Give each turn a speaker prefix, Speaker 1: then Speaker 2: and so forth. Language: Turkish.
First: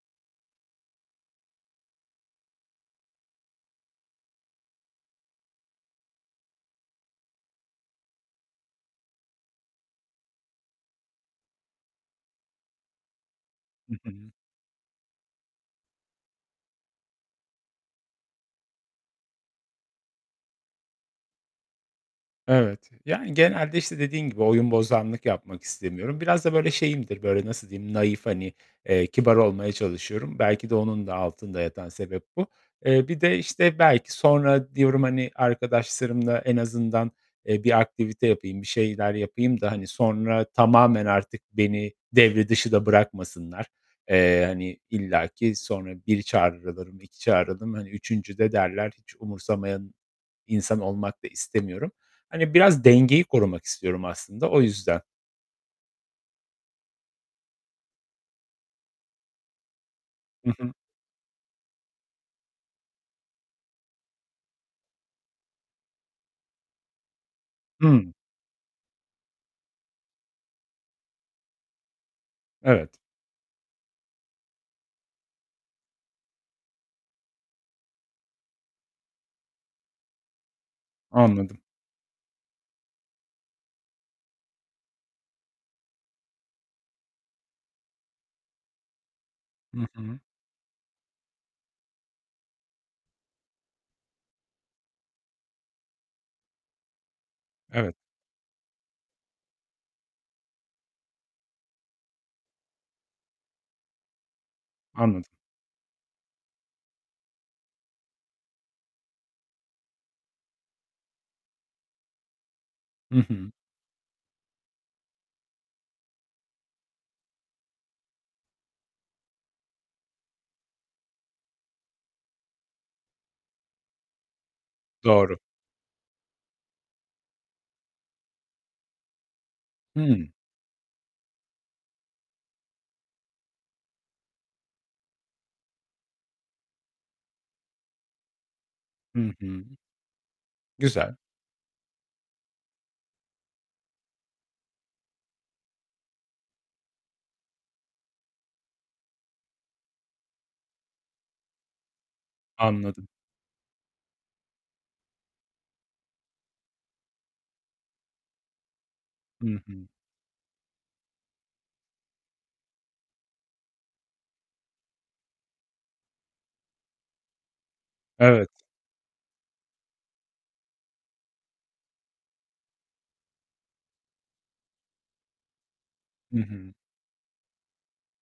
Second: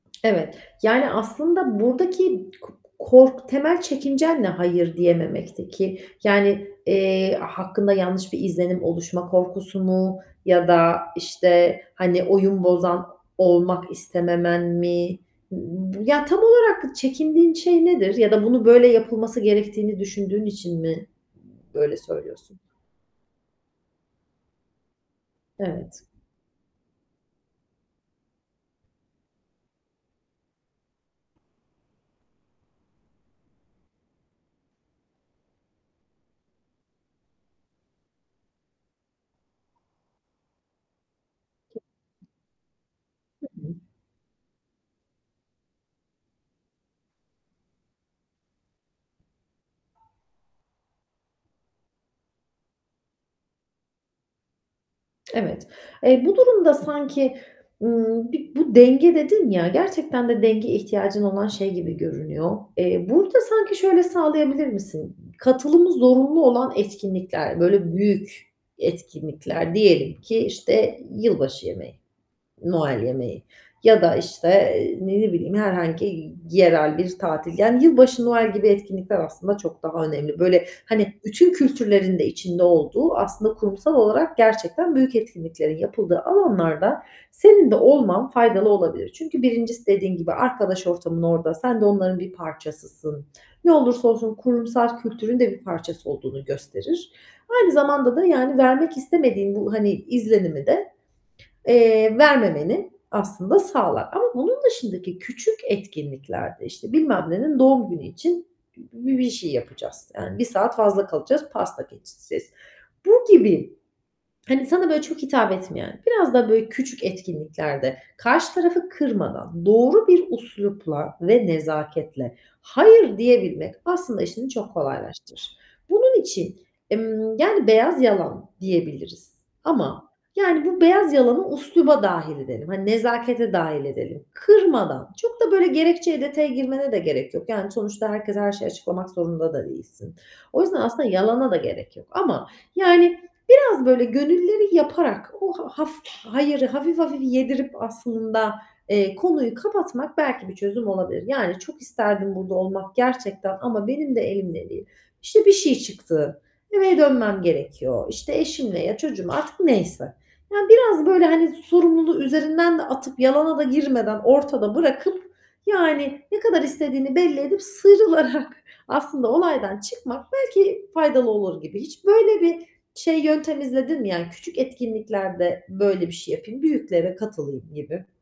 Speaker 1: Evet. Yani, aslında buradaki k kork temel çekincen ne hayır diyememekteki? Yani, eee, hakkında yanlış bir izlenim oluşma korkusu mu ya da, işte, hani, oyun bozan olmak
Speaker 2: Hı hı.
Speaker 1: istememen mi? B ya, tam olarak çekindiğin şey nedir ya da bunu böyle yapılması gerektiğini düşündüğün için mi böyle söylüyorsun?
Speaker 2: Evet. Yani genelde, işte, dediğin gibi oyunbozanlık yapmak
Speaker 1: Evet.
Speaker 2: istemiyorum. Biraz da, böyle, şeyimdir; böyle, nasıl diyeyim? Nahif, hani, eee, kibar olmaya çalışıyorum. Belki de onun da altında yatan sebep bu. Eee, bir de, işte, belki sonra diyorum, hani, arkadaşlarımla en azından, eee, bir aktivite yapayım, bir şeyler yapayım da, hani, sonra tamamen artık beni
Speaker 1: [unintelligible]
Speaker 2: devre dışı da
Speaker 1: Hı
Speaker 2: bırakmasınlar.
Speaker 1: hı.
Speaker 2: Eee, hani, illaki sonra 1 çağrılırım, 2 çağrılırım, hani, 3'üncüde derler, hiç umursamayan insan olmak da istemiyorum. Hani, biraz dengeyi korumak istiyorum aslında. O yüzden.
Speaker 1: Evet. Eee, bu durumda sanki, ımm, bir bu denge dedin ya, gerçekten de
Speaker 2: Hı
Speaker 1: denge
Speaker 2: hı.
Speaker 1: ihtiyacın olan şey gibi görünüyor. Eee, burada sanki şöyle sağlayabilir misin? Katılımı zorunlu olan etkinlikler, böyle,
Speaker 2: Hıı.
Speaker 1: büyük etkinlikler, diyelim ki, işte, yılbaşı yemeği,
Speaker 2: Evet.
Speaker 1: Noel yemeği. Ya da, işte, eee, ne bileyim, herhangi yerel bir tatil. Yani yılbaşı, Noel gibi etkinlikler aslında çok daha önemli. Böyle, hani, bütün
Speaker 2: Anladım.
Speaker 1: kültürlerin de içinde olduğu, aslında kurumsal olarak gerçekten büyük etkinliklerin yapıldığı alanlarda senin de olman faydalı olabilir. Çünkü
Speaker 2: Hı
Speaker 1: 1'incisi dediğin
Speaker 2: hı.
Speaker 1: gibi arkadaş ortamın orada. Sen de onların bir parçasısın. Ne olursa olsun kurumsal kültürün de bir parçası olduğunu gösterir. Aynı
Speaker 2: Evet.
Speaker 1: zamanda da, yani, vermek istemediğin bu, hani, izlenimi de, eee, vermemeni aslında sağlar. Ama bunun dışındaki
Speaker 2: Anladım.
Speaker 1: küçük etkinlikler de, işte, bilmem nenin doğum günü için bü bir bir şey yapacağız. Yani 1 saat fazla kalacağız, pasta keseceğiz. Bu
Speaker 2: Hı hı.
Speaker 1: gibi, hani, sana, böyle, çok hitap etmeyen, biraz da, böyle, küçük etkinliklerde karşı tarafı kırmadan, doğru bir üslupla ve nezaketle hayır diyebilmek aslında işini çok
Speaker 2: Doğru.
Speaker 1: kolaylaştırır. Bunun için, ımm, yani beyaz yalan diyebiliriz ama,
Speaker 2: Hıı.
Speaker 1: yani, bu beyaz yalanı üsluba dâhil edelim, hani, nezakete dâhil edelim. Kırmadan, çok da, böyle, gerekçeye, detaya girmene de gerek yok. Yani, sonuçta herkese her şeyi açıklamak
Speaker 2: Hı
Speaker 1: zorunda da
Speaker 2: hı.
Speaker 1: değilsin. O yüzden aslında
Speaker 2: Güzel.
Speaker 1: yalana da gerek yok. Ama yani biraz böyle gönülleri yaparak o h haf hayırı hafif hafif yedirip aslında, eee, konuyu kapatmak belki bir çözüm olabilir. Yani, "Çok isterdim burada olmak
Speaker 2: Anladım.
Speaker 1: gerçekten ama benim de elimde değil. İşte, bir şey çıktı. Eve dönmem gerekiyor. İşte, eşimle, ya çocuğumla..."
Speaker 2: Hı
Speaker 1: artık
Speaker 2: hı.
Speaker 1: neyse. Ya, biraz, böyle, hani, sorumluluğu üzerinden de atıp yalana da girmeden ortada bırakıp yani ne kadar istediğini belli edip sıyrılarak
Speaker 2: Evet.
Speaker 1: aslında olaydan çıkmak belki faydalı olur gibi. Hiç böyle bir şey, yöntem izledin mi? Yani küçük etkinliklerde böyle bir şey
Speaker 2: Hı
Speaker 1: yapayım,
Speaker 2: hı.
Speaker 1: büyüklere katılayım gibi.